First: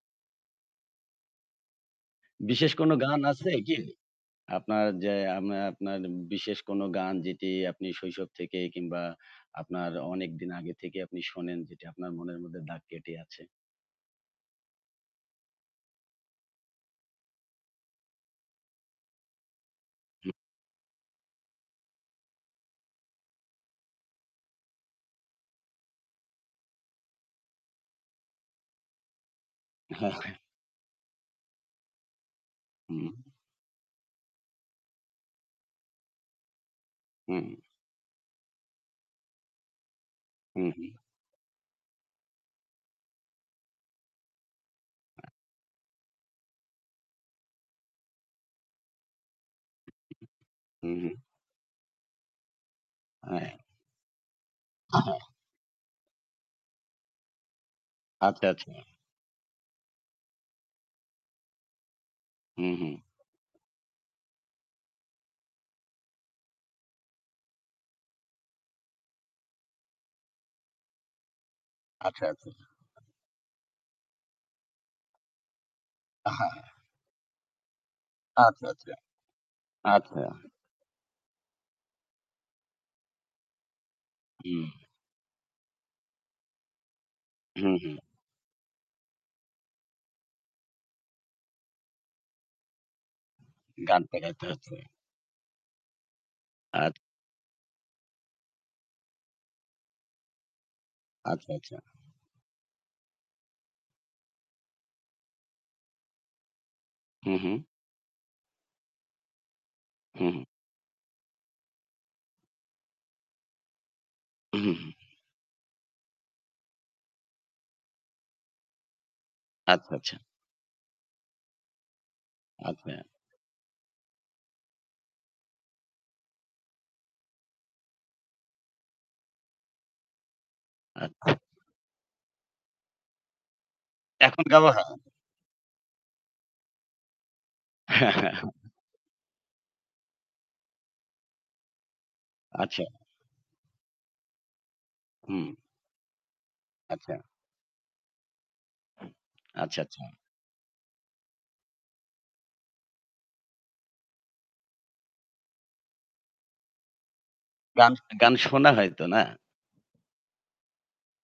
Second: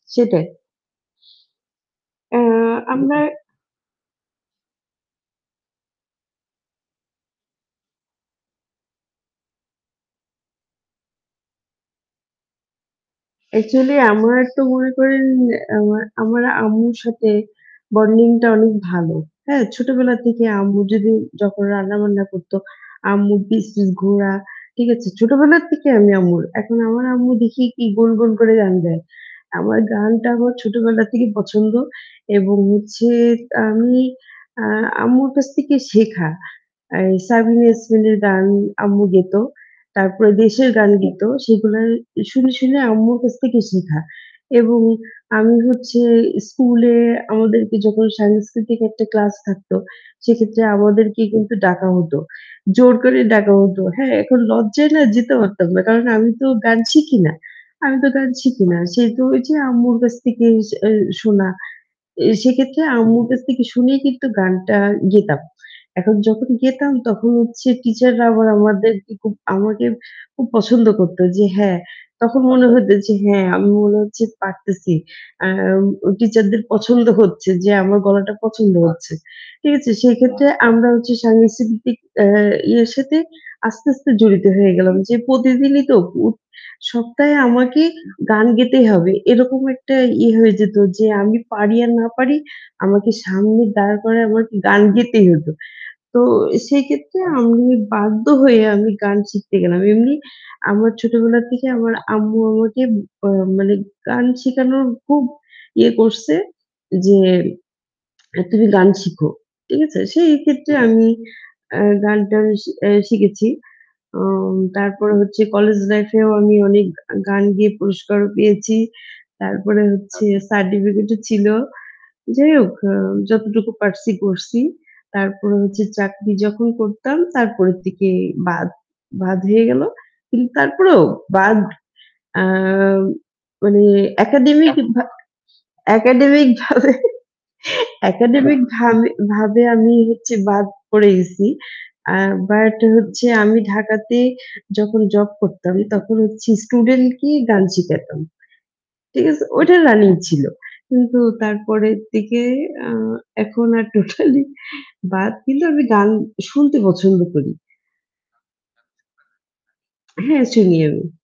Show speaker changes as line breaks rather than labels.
সেটাই। আ
বিশেষ কোনো গান
আমর
আছে কি? আপনার যে আমা আপনার বিশেষ কোনো গান যেটি আপনি শৈশব থেকে কিংবা আপনার অনেকদিন আগে থেকে আপনি শোনেন যেটি আপনার মনের মধ্যে দাগ কেটে আছে।
অ্যাকচুয়ালি আমার তো মনে করেন আ আমার আম্মুর সাথে বন্ডিংটা অনেক ভালো। হ্যাঁ? ছোটবেলা
হুম।
থেকে আম্মু যদি যখন রান্না-বান্না করত, আম্মুর পিস, পিস ঘোরা, ঠিক আছে? ছোটবেলা থেকেই আমি আম্মুর। এখন আমার আম্মু দেখি কি, গুন গুন করে গান গায়। আমার
হ
গানটা
হ্যাঁ
আমার ছোটবেলা থেকেই পছন্দ এবং
হুম।
হচ্ছে আমি আ আম্মুর কাছ থেকে শেখা। এ
হু।
সাবিনা ইয়াসমিনের গান আম্মু গেত। তারপরে
হু,
দেশের
হু।
গান গেত সেগুলার শুনে, শুনে আম্মুর কাছ থেকে শিখা। এবং
আ
আমি হচ্ছে স্কুলে আমাদেরকে যখন সাংস্কৃতিক একটা ক্লাস থাকতো সেক্ষেত্রে
হু, হু।
আমাদেরকে কিন্তু ডাকা হত। জোর করে ডাকা
এ
হত। হ্যাঁ, এখন লজ্জায় না যেতে পারতাম না। কারণ আমি তো গান শিখি না। আমি তো গান
আচ্ছা,
শিখি
আচ্ছা।
না। সে তো ওইযে আম্মুর কাছ থেকে এ শোনা। এ
হু,
সেক্ষেত্রে
হু।
আম্মুর কাছ থেকে শুনেই কিন্তু গানটা গেতাম। এখন যখন গেতাম তখন হচ্ছে টিচাররা আবার আমাদেরকে খুব আমাকে খুব পছন্দ করতো যে হ্যাঁ,
আচ্ছা,
তখন
আচ্ছা।
মনে হতো যে হ্যাঁ আমি মনে হচ্ছে পারতেছি। আ উ
আ হ্যাঁ।
টিচারদের পছন্দ হচ্ছে যে আমার গলাটা
আচ্ছা,
পছন্দ
আচ্ছা।
হচ্ছে। ঠিক আছে?
আচ্ছা।
সেক্ষেত্রে আমরা হচ্ছে সাংস্কৃতিক আ ইয়ের সাথে আস্তে, আস্তে জড়িত হয়ে
হু।
গেলাম। যে প্রতিদিনই তো উ সপ্তাহে
উ
আমাকে
হু।
গান গেতে হবে। এরকম একটা ইয়ে হয়ে যেত যে আমি পারি আর না পারি আমাকে সামনে দাঁড়
গান টা
করে
গাইতে
আমাকে
হচ্ছে।
গান গেতেই হত। তো সেই
আ
ক্ষেত্রে আমি বাধ্য হয়ে আমি গান শিখতে গেলাম। এমনি আমার ছোটবেলা
আচ্ছা,
থেকে
আচ্ছা।
আমার আম্মু আমাকে আ মানে গান শিখানোর খুব ইয়ে করছে যে
হু, হু।
আ তুমি গান শিখো। ঠিক আছে?
হু,
সেই
হু।
ক্ষেত্রে আমি আ গানটা এ সে এ শিখেছি। আ
হু, হু।
তারপরে হচ্ছে কলেজ লাইফ এও আমি অনেক গান গেয়ে পুরস্কারও পেয়েছি। তারপরে
আচ্ছা, আচ্ছা।
হচ্ছে সার্টিফিকেট ও ছিল। যাই হোক অ
আচ্ছা।
যতটুকু আ পারছি করছি। তারপরে হচ্ছে চাকরি যখন করতাম তারপরের থেকে বাদ, বাদ হয়ে গেল। কিন্তু তারপরেও
আচ্ছা।
বাদ আ মানে
এখন গাওয়া
একাডেমিক
হয়?
ভাবে একাডেমিক ভাবে একাডেমিক ভাবে ভাবে আমি হচ্ছে বাদ পড়ে গেছি। আ বাট
আচ্ছা।
হচ্ছে আমি ঢাকাতে যখন জব
হুঁ।
করতাম তখন হচ্ছে স্টুডেন্ট
আচ্ছা।
কে গান শিখাতাম। ঠিক আছে? ওটা
আচ্ছা, আচ্ছা।
রানিং ছিল। কিন্তু তারপরের দিকে আ এখন আর টোটালি বাদ কিন্তু আমি গান শুনতে পছন্দ করি।
গান শনে গান শোনা হয়তো না?
হ্যাঁ শুনি আমি।